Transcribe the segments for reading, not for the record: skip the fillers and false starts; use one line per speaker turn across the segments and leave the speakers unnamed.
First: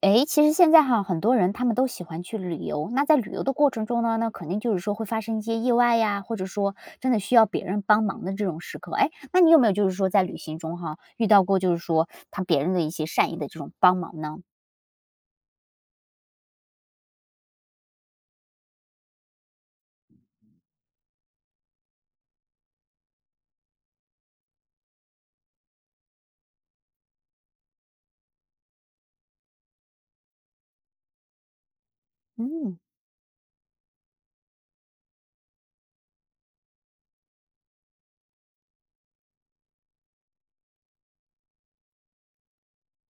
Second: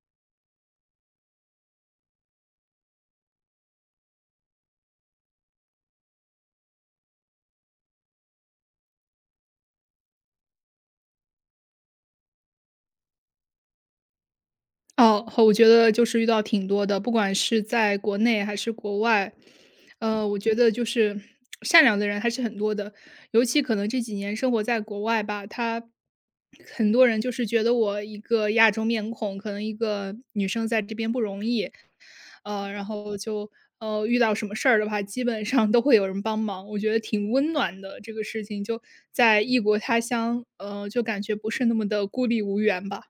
诶，其实现在哈，很多人他们都喜欢去旅游。那在旅游的过程中呢，那肯定就是说会发生一些意外呀，或者说真的需要别人帮忙的这种时刻。诶，那你有没有就是说在旅行中哈，遇到过就是说他别人的一些善意的这种帮忙呢？
哦，我觉得就是遇到挺多的，不管是在国内还是国外，我觉得就是善良的人还是很多的，尤其可能这几年生活在国外吧，他很多人就是觉得我一个亚洲面孔，可能一个女生在这边不容易，
嗯。
然后就遇到什么事儿的话，基本上都会有人帮忙，我觉得挺温暖的这个事情，就在异国他乡，就感觉不是那么的孤立无援吧。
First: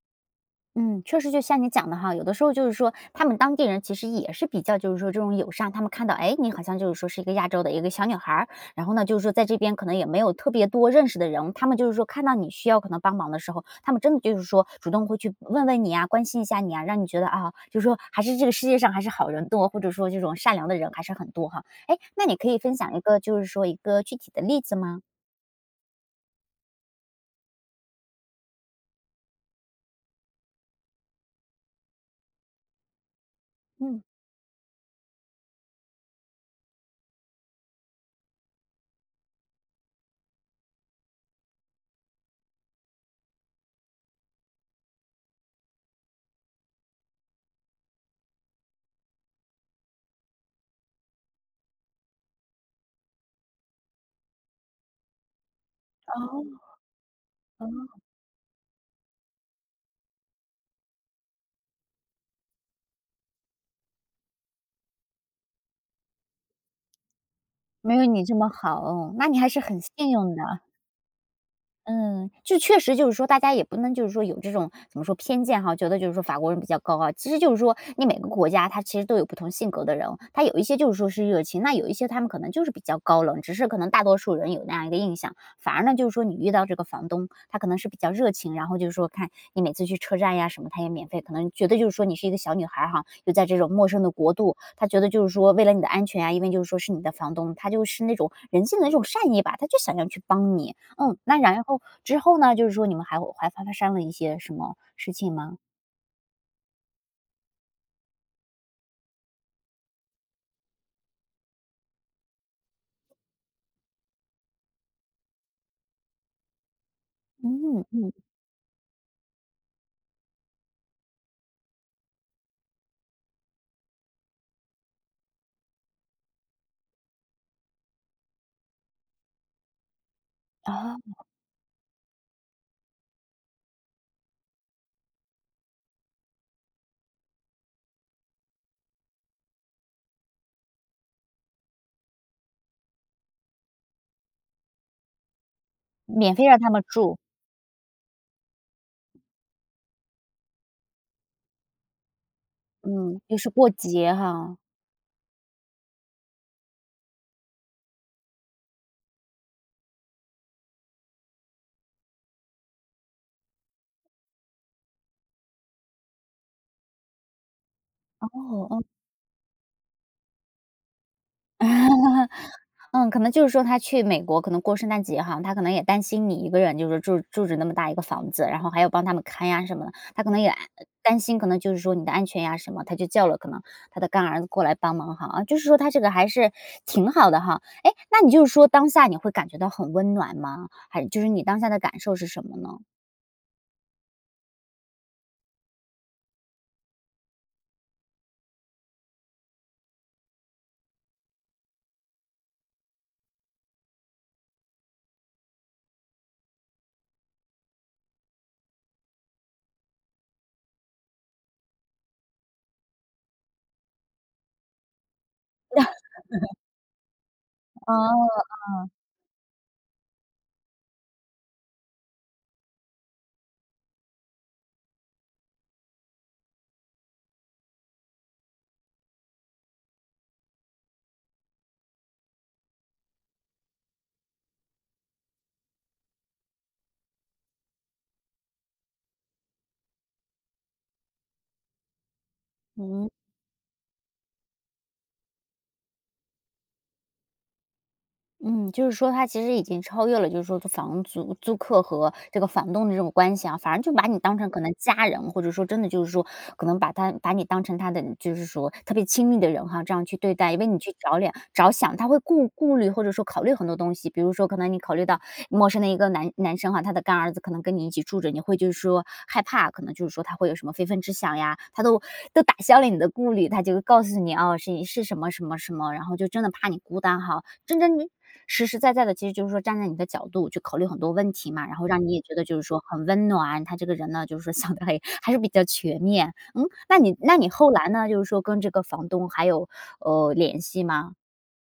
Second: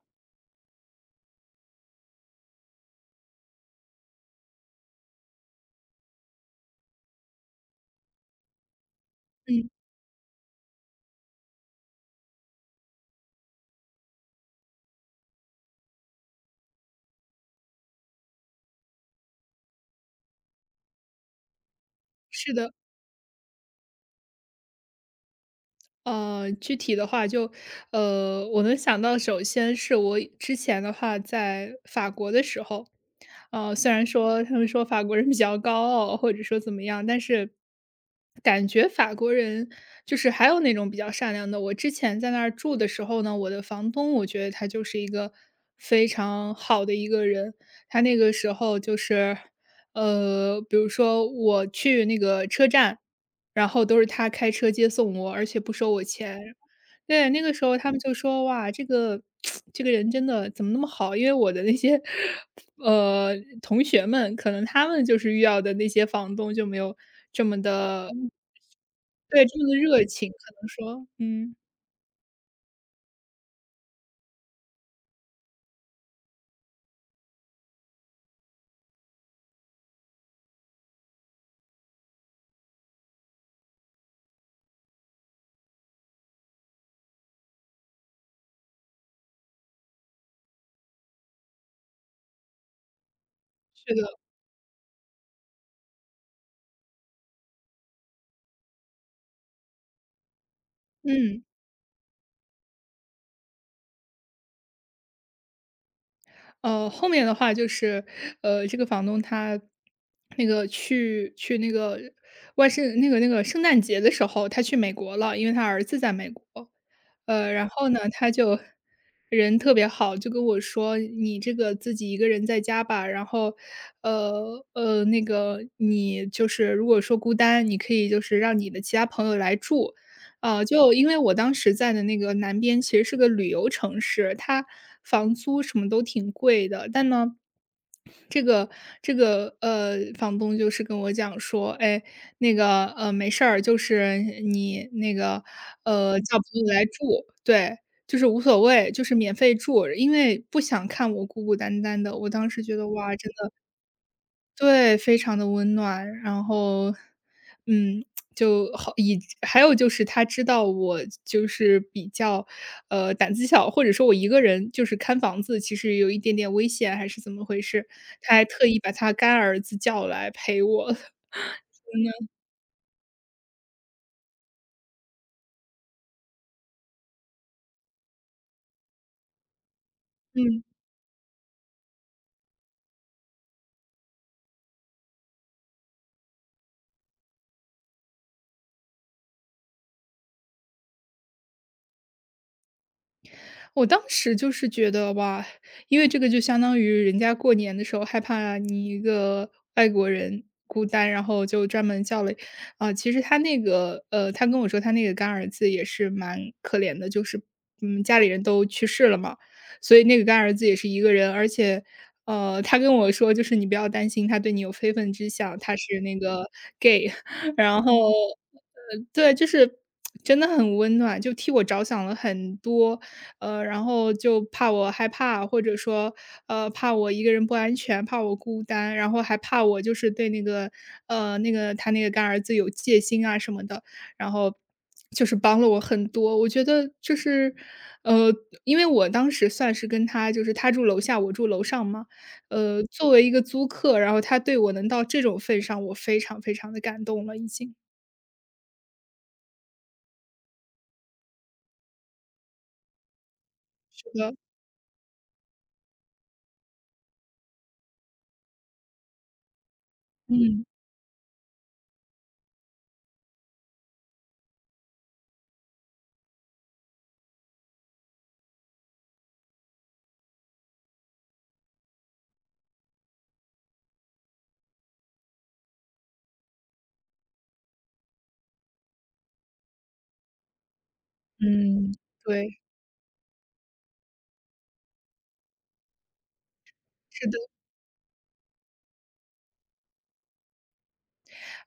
嗯，确实就像你讲的哈，有的时候就是说，他们当地人其实也是比较就是说这种友善，他们看到，哎，你好像就是说是一个亚洲的一个小女孩儿，然后呢，就是说在这
嗯，
边可能也没有特别多认识的人，他们就是说看到你需要可能帮忙的时候，他们真的就是说主动会去问问你啊，关心一下你啊，让你觉得啊，就是说还是这个世界上还是好人多，或者说这种善良的人还是很多哈。哎，那你可
是
以
的。
分享一个就是说一个具体的例子吗？
具体的话就，我能想到，首先是我之前的话在法国的时候，虽
嗯，
然说他们说法国人比较高傲，或者说怎么样，但是感觉法国人就是还有那种比较善良的。我之前在那儿住的时候呢，我的房东我觉得他就是一个非常好的一个人，他那个时候就是，比如说我去那个车站。然后都是他开车接送我，而且不收我钱。
哦
对，那个时候他们
哦，
就说：“哇，这个 这个人真的怎么那么好？”因为我的那些，呃，同学们，可能他们就是遇到的那些房东就没有这么
没有
的
你这么好哦，那你
对，
还
这
是
么的
很幸
热情，
运
可
的。
能说嗯，
嗯，就确实就是说，大家也不能就是说有这种怎么说偏见哈，觉得就是说法国人比较高傲。其实就是说，你每个国家他其实都有不同性格的人，他有一些就是说是热情，那有一些他们可能就是比较高冷，只是可能大多数人有那样一个印象。反而呢，就是说你遇到这个房东，他可能是比较热情，然后就是说看你每次去车站呀什么，他也免费，可能觉得就是说你是一个小女孩儿哈，又在这种陌
是的，
生的国度，他觉得就是说为了你的安全啊，因为就是说是你的房东，他就是那种人性的那种善意吧，他就想要去帮你。嗯，那
嗯。
然后之后呢，就是说你们还会还发生了一些什么事情吗？
后面的话就是，这个房东他那个去那个万圣那个圣诞节的时候，他去美国了，因为他儿子在美国。然
嗯
后呢，
嗯，
他就人特别好，就跟我说：“你这个自己一个人在家吧，然后，那个你就是如果说孤单，你可以就是让你的其他朋友来住。”就
啊，
因为我当时在的那个南边其实是个旅游城市，它房租什么都挺贵的，但呢，这个房东就是跟我讲说，哎，那个没事儿，就是你那个
免
叫朋
费让
友
他们
来
住，
住，对，就是无所谓，就是免费住，因为不想看我孤孤单单的。我当时觉得哇，
嗯，
真
就
的
是过节哈，
对，非常的温暖，然后，嗯，就好以还有就是他知道我就是比较，胆子小，或者说我一个人就是看房子，其实有一点点危险还是怎么回事，
哦
他还特意
哦。
把他干儿子叫来陪我，
嗯，可能就是说他去美国，可能过圣诞节哈，他可能也担心你一个人，就是住住着那么大一个房子，然后还要帮他们看呀什么的，他可能也
嗯。
担心，可能就是说你的安全呀什么，他就叫了可能他的干儿子过来帮忙哈，啊，就是说他这个还是挺好的哈。哎，那你就是说当下你会感觉到很温暖吗？还就是你当下的感受是什么呢？
我当时就是觉得哇，因为这个就相当于人家过年的时候害怕你一个外国人孤单，然后就专门叫了啊、其实他那个他跟我说他那个干儿子也是蛮可怜的，就是嗯，家里人都去世了嘛，所以那个干儿子也是一个人，而且。他跟我说，就是你不要担心，他对你有非分之想，他是那个 gay，然后，
啊，
对，就是真的很温暖，就替我着想了很多，然后就怕我害怕，或者说，怕我一个人不安全，怕我孤单，然后还怕我就是对那个，那个他那个干儿子有戒心啊什么的，然后就是帮了我很多。我觉得就是，呃，因为我当时算是跟他就是他住楼下，我住楼上嘛，
嗯。
作为一个租客，然后他对我能到这种份上，我非常非常的感动了，已经
嗯，就是说他其实已经超越了，就是说房租租客和这个房东的这种关系啊，反而就把
觉
你
得，
当成可能家人，或者说真的就是说，可能把他把你当成他的就是说特别亲密的人哈，这样去对待，因
嗯
为你去着脸着想，他会顾虑或者说考虑很多东西，比如说可能你考虑到陌生的一个男生哈，他的干儿子可能跟你一起住着，你会就是说害怕，可能就是说他会有什么非分之想呀，他都打消了你的顾虑，他就告诉你哦是什么什么什么，然后就真的怕你孤单哈，真真实实在在的，其实就是说站在你的角度去考虑很多问题嘛，然后
嗯，
让你也觉得就
对，
是说很温暖，他这个人呢，就是说想的还是比较全面。嗯，那你
是
那
的。
你后来呢，就是说跟这个房东还有，呃，联系吗？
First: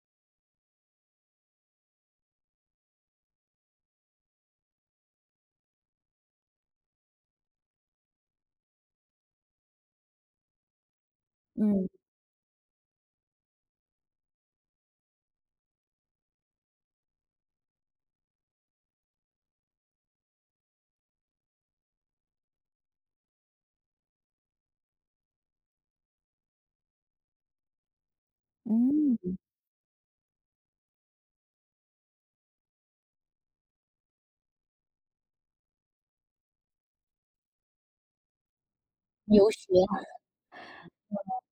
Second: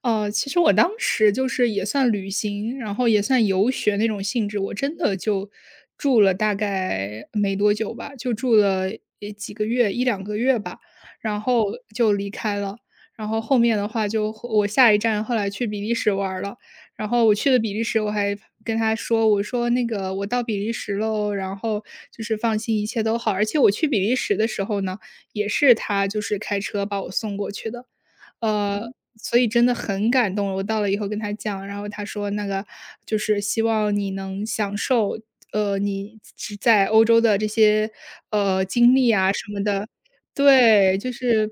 其实我当时就是也算旅行，然后也算游学那种性质，我真的就住了大概没多久吧，就住了也几个月一两个月吧，然后
嗯，
就离开了。然后后面的话就我下一站后来去比利时玩儿了，然后我去了比利时，我还跟他说，我说：“那个我到比利时喽，然后就是放心，一切都好。”而且我去比利时的时候呢，也是他就是开车把我送过去的。嗯所
嗯，
以真的很感动了我到了以后跟他讲，然后他说那个就是希望你能享受，你只在欧洲的这些，经历啊
留
什么
学，
的。对，就是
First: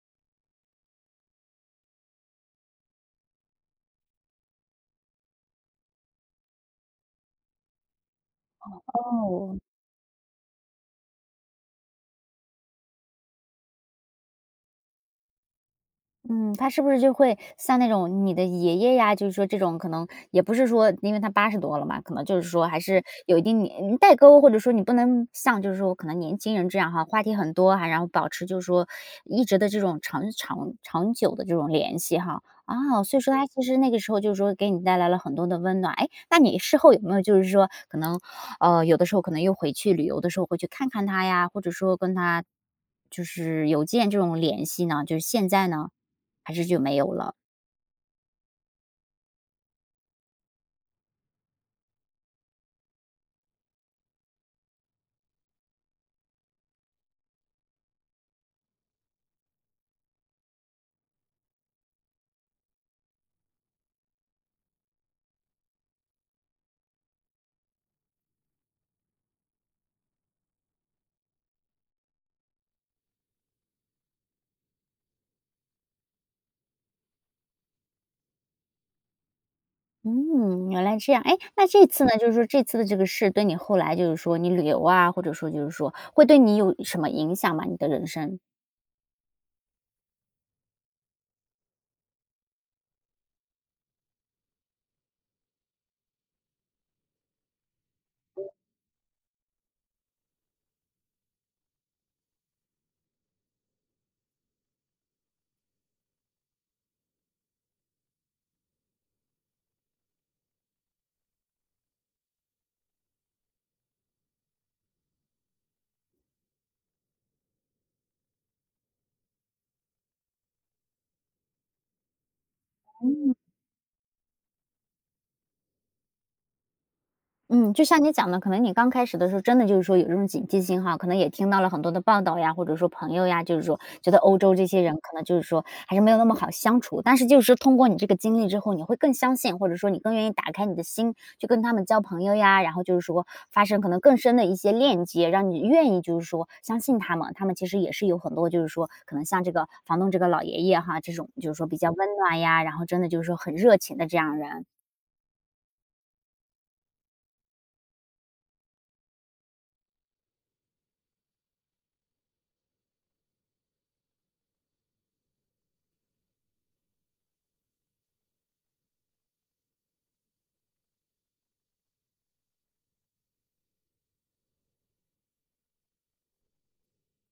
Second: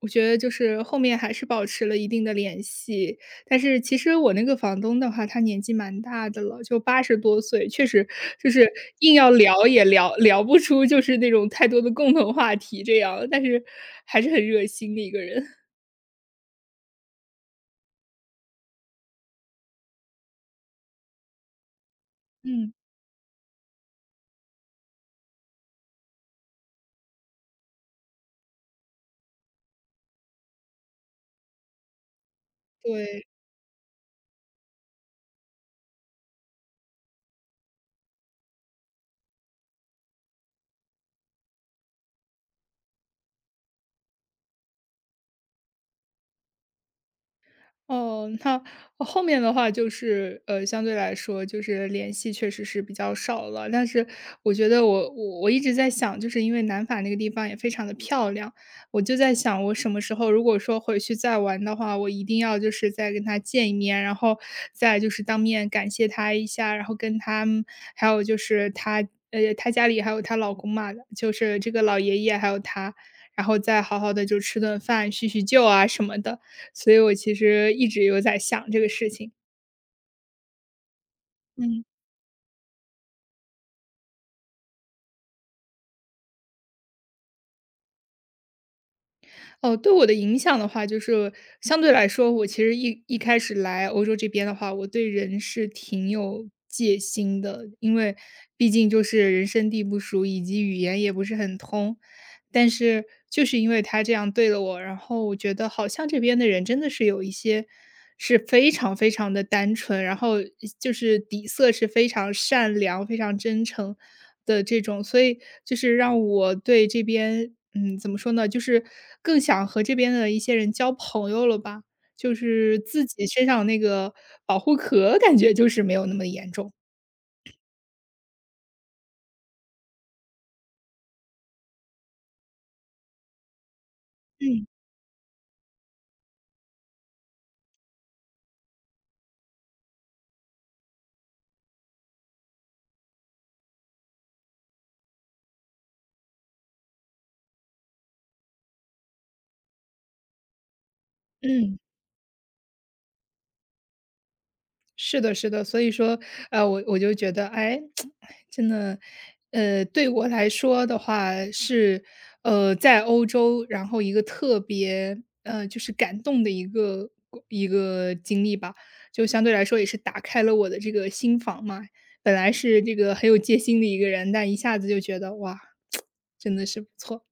我觉得就是后面还是保持了一定的联系。但是其实我那个房东的话，他年纪蛮大的了，就八十多岁，确实就是硬要
哦。
聊也聊不出就是那种太多的共同话题这样，但是还是很热心的一个人。
嗯，他是不是就会像那种你的爷爷呀，就是说这种可能也不是说因为他八十多了嘛，可能就是说
嗯，
还是有一定年代沟，或者说你不能像就是说可能年轻人这样哈，话题很多哈，然后保持就是说一直的这种长久的这种联系哈。啊，所以
对，
说他其实那个时候就是说给你带来了很多的温暖。哎，那你事后有没有就是说可能，呃，有的时候可能又回去旅游的时候会去看看他呀，或者说跟他就是有建这种联系呢？就是现在呢？还是就没有了？
哦，那后面的话就是，相对来说就是联系确实是比较少了。但是我觉得我一直在想，就是因为南法那个地方也非常的漂亮，我就在想，我什么时候如果说回去再玩的话，我一定要就是再跟他见一面，然后再就是当面感谢他一下，然后跟他们还有就是他他家里还有他老公嘛，就是这个老爷爷还有他。然后再好好的就吃顿饭叙叙旧啊什么的，所以我其实一直有在想这个事情。
嗯，原来这样。哎，那
嗯，
这次呢，就是说这次的这个事对你后来就是说你旅游啊，或者说就是说会对你有什么影响吗？你的人生？
哦，对我的影响的话，就是相对来说，我其实一开始来欧洲这边的话，我对人是挺有戒心的，因为毕竟就是人生地不熟，以及语言也不是很通。但是就是因为他这样对了我，然后我觉得好像这边的人真的是有一些是非常非常的单纯，然后就是底色是非常善良、非常真诚的这种，所以就是让我对这边嗯，怎么说呢，就是更想和这边的一些人交朋友了吧，就是自己身上那个保护壳感觉就是没有那么严重。
嗯，就像你讲的，可能你刚开始的时候，真的就是说有这种警惕性哈，可能也听到了很多的报道呀，或者说朋友呀，就是说觉得欧洲
嗯
这些人可能就是说还是没有那么好相处。但是就是通过你这个经历之后，你会更相信，或者说你更愿意打开你的心，去跟他们交朋友呀，然后就是说发生可能更深的一些链接，让你愿意就是说相信他们。他们其实也是有很多就是说可能像这个房东这个老爷爷哈，这种就是说比
嗯。
较温暖呀，然后真的就是说很热情的这样人。
是的，是的，所以说，我就觉得，哎，真的，对我来说的话是，在欧洲，然后一个特别，就是感动的一个经历吧，就相对来说也是打开了我的这个心房嘛。本来是这个很有戒心的一个人，但一下子就觉得哇，真的是不错。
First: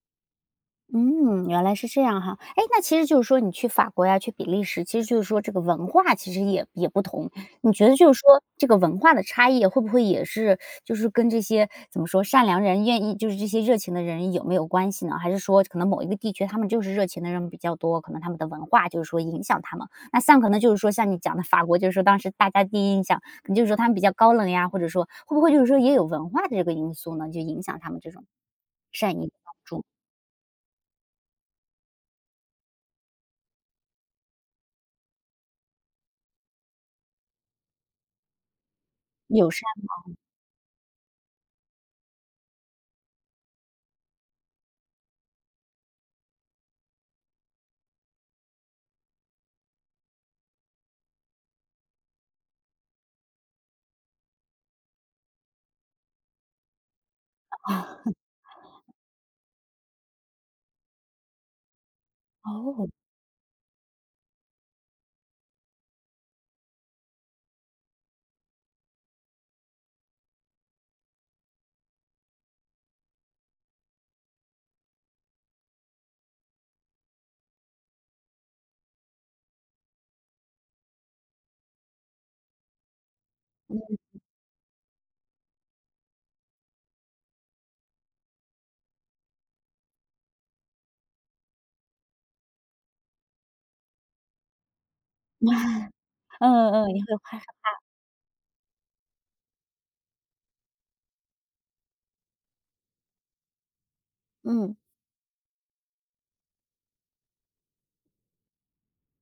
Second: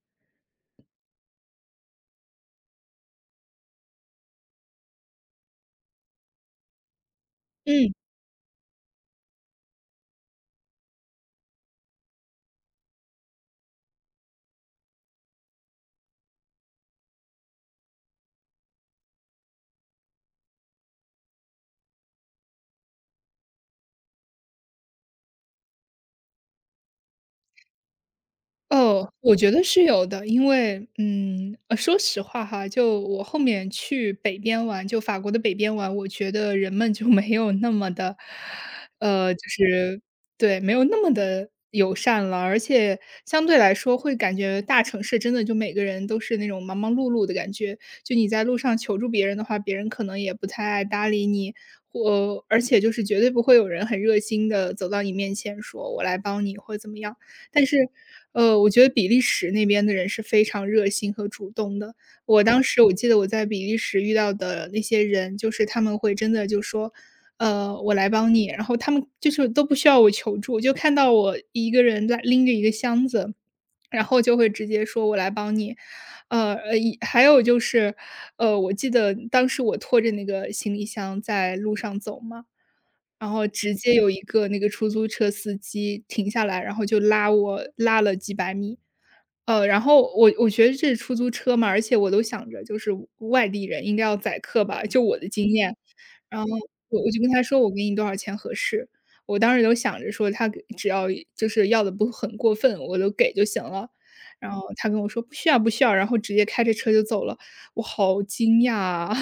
嗯，原来是这样哈。哎，那其实就是说你去法国呀，去比利时，其实就是说这个文化其实也不同。你觉
嗯。
得就是说这个文化的差异会不会也是就是跟这些怎么说善良人愿意就是这些热情的人有没有关系呢？还是说可能某一个地区他们就是热情的人比较多，可能他们的文化就是说影响他们？那像可能就是说像你讲的法国，就是说当时大家第一印象可能就是说他们比较高冷呀，或者说会不会就是说也有文化的这个因素呢，就影响他们这种
哦，
善意
我觉得是有的，因为，嗯，说实话哈，就我后面去北边玩，就法国的北边玩，我觉得人们就没有那么的，就
友善
是对，没有那么的友善了。而且相对来说会感觉大城市真的就每个人都是那种忙忙碌碌的感觉，就你在路上求助别人的话，别人可能也不太爱搭理你，或而且就是绝对不会有人很热心的走到你面前说：“我来帮你。”或者怎么样。但是，我觉得比利时那边的人是非常热心和主动的。我当时
哦。
我记得我在比利时遇到的那些人，就是他们会真的就说：我来帮你。”然后他们就是都不需要我求助，就看到我一个人在拎着一个箱子，然后就会直接说：“我来帮你。”一还有就是，我记得当时我拖着那个行李箱在路上走嘛，然后直接有一个那个出租车司机停下来，然后就拉了几百米。然后我觉得这是出租车嘛，而且我都想着就是外地人应该要载客吧，就我的经验。然后
嗯嗯，
我
你
我
会
就跟
花
他
上
说我给你多少钱合适，我当时都想着说他给只要就是要的不很过分，我都给就行了。然后
嗯，
他跟我说不需要，然后直接开着车就走了，我好惊讶啊！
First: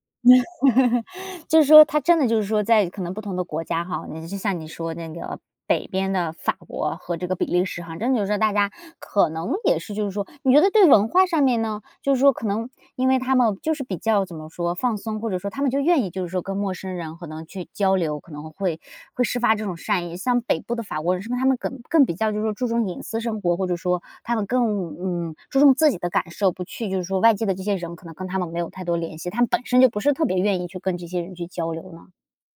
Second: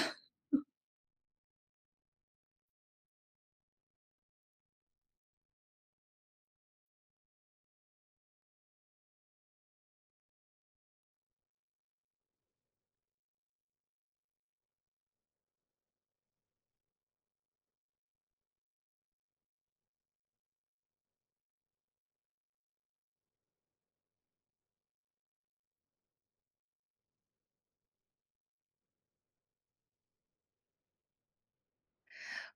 就是说他真的就是说在可能不同的国家哈，你就像你说那个北边的法国和这个比利时哈，真的就是说大家可能也是就是说，你觉得对文化上面呢，就是说可能因为他们就是比较怎么说放松，或者说他们就愿意就是说跟陌生人可能去交流，可能会释发这种善意。像北部的法国人，是不是他们更比较就是说注重隐私生活，或者说他们更注重自己的感受，不去就是说外界的这些人可能跟他们没有太多联系，他们本身就不是特别愿意去跟这些人去交流呢？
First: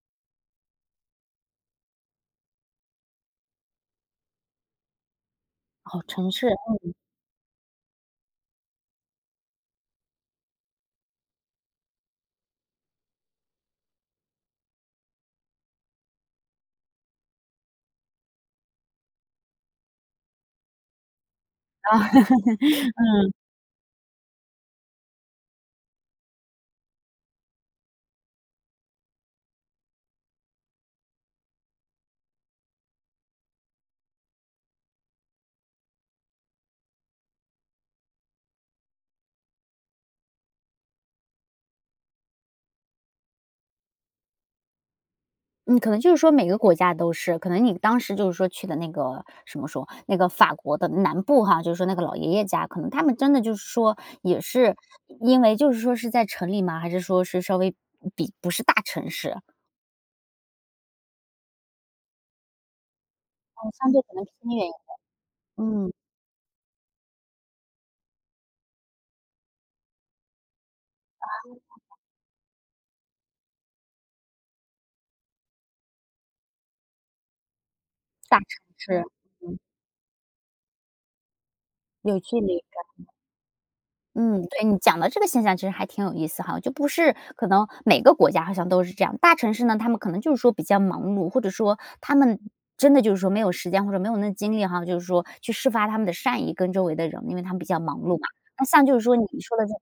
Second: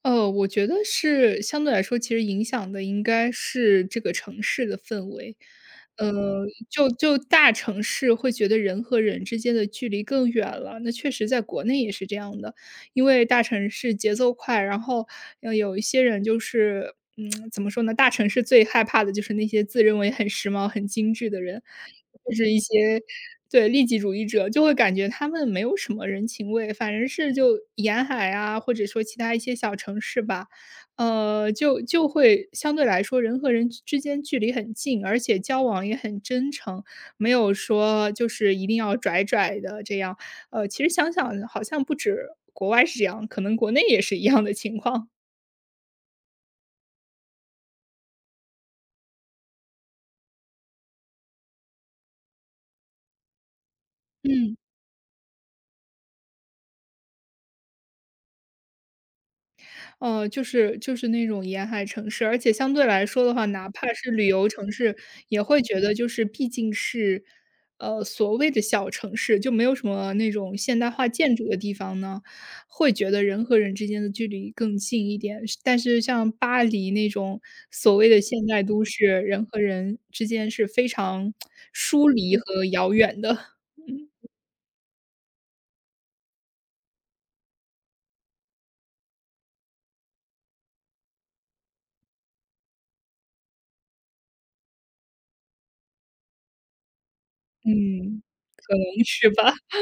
我觉得是相对来说，其实影响的应该是这个城市的氛围。
哦，城
呃，
市
就就大城市会觉得人和人之间的距离更远了，那确实在国内也是这样的，因为大城市节奏快，然后有一些人就是，嗯，怎么说呢？大城市最害怕的就是那些自认为很时髦、很精致的人，就是一些对利己主义者，就会感觉他们没有什么人情味，反正是就沿海啊，或者说其他一些小城市吧，呃，就就会相对来说人和人之间距离很近，而且交往也很真诚，没有说就是一定要拽拽的这样。其实想想好像不止国外是这样，可能国内也是一样的情况。
嗯，可能就是说每个国家都是，可能你当时就是说去的那个什么说，那个法国的南部哈，就是说那个老爷爷家，可能他们真的就是说也
嗯。
是因为就是说是在城里吗？还是说是稍微比不是大城市？
哦，就是那种沿海城市，而且相对来说的话，哪
哦，
怕
相对
是
可能
旅游
偏远，
城市，也会觉
嗯，
得就是毕竟是，所谓的小城市，就没有什么那种现代化建筑的地方呢，会觉得人和人之间的距离更近一点。是但是像巴黎那种所谓的
大
现
城
代都
市，
市，人和人之间是非常疏
有
离
距离。
和遥远的
嗯，对，你讲的这个现象其实还挺有意思哈，就不是可能每个国家好像都是这样，大城市呢，他们可能就是说比较忙碌，或者说他们真的就是说没有时间或者没有那精力哈，就是说去释发他们的善意跟周围的人，因为他们比较忙碌
嗯，
嘛。那像就是说你
是吧？
说的这个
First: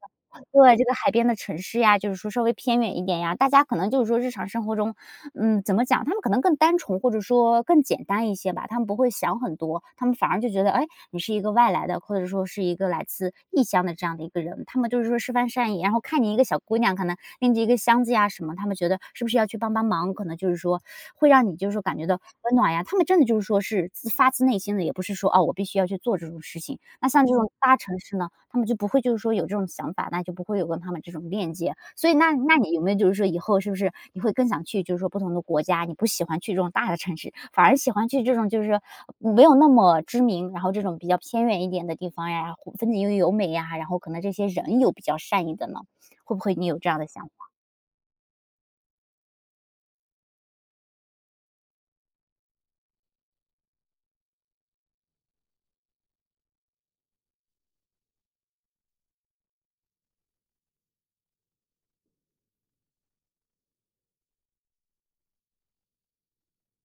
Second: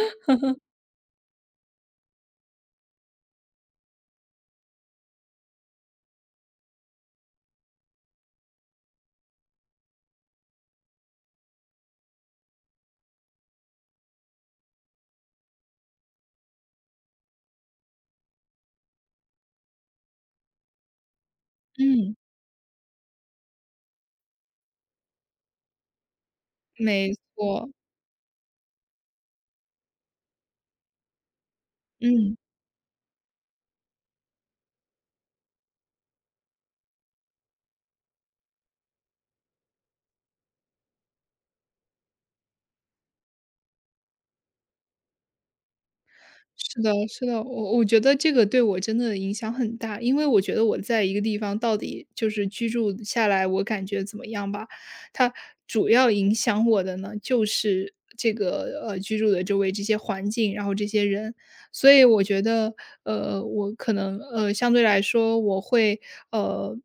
对，这个海边的城市呀，就是说稍微偏远一点呀，大家可能就是说日常生活中嗯，怎么讲，他们可能更单纯，或者说更简单一些吧，他们不会想很多，他们反而就觉得，哎，你是一个外来的，或者说是一个来自异乡的这样的一个人，他们就是说示范善意，然后看你一个小姑娘可能拎着一个箱子呀什么，他们觉得是不是要去帮帮忙，可能就是说会让你就是说感觉
嗯，
到温暖呀，他们真的就是说是自发自内心的，也不是说哦我必须要去做这种事情。那
没
像这种
错，
大城市呢，他们就不会就是说有这种想法，那就不会有跟他们这种链接。所以那
嗯。
那你有没有就是说以后是不是你会更想去就是说不同的国家，你不喜欢去这种大的城市，反而喜欢去这种就是没有那么知名，然后这种比较偏远一点的地方呀，风景又优美呀，然后可能这些人又比较善意的呢？会不会你有
是
这
的，
样的
是
想
的，
法？
我觉得这个对我真的影响很大，因为我觉得我在一个地方到底就是居住下来，我感觉怎么样吧，它主要影响我的呢，就是这个居住的周围这些环境，然后这些人，所以我觉得我可能相对来说我会呃。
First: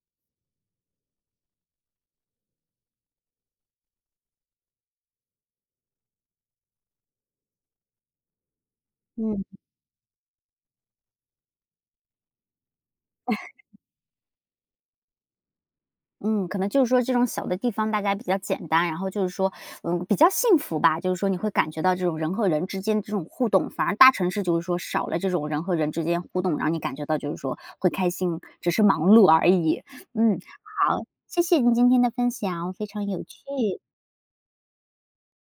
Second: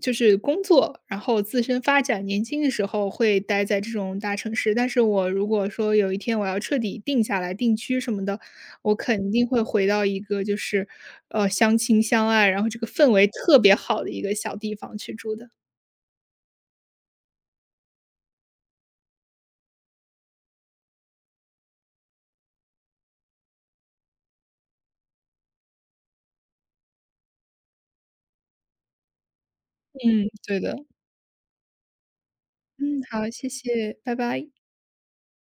就是工作，然后自身发展。年轻的时候会待在这种大城市，但是我如果说有一天我要彻底定下来、定居什么的，我肯定
嗯。
会回到一个就是，相亲相爱，然后这个氛围特别好的一个小地方去住的。
嗯，可能就是说这种小的地方大家比较简单，然后就是说，嗯，比较幸福吧。就是说你会感觉到这种人和人之间这种互动，反而大城市就是说少了这种人和人之间互动，让你感觉到就是说会开心，只是忙碌而已。
嗯，
嗯，
对的。
好，谢谢你今天的分享，非
嗯，
常有
好，
趣。
谢谢，拜拜。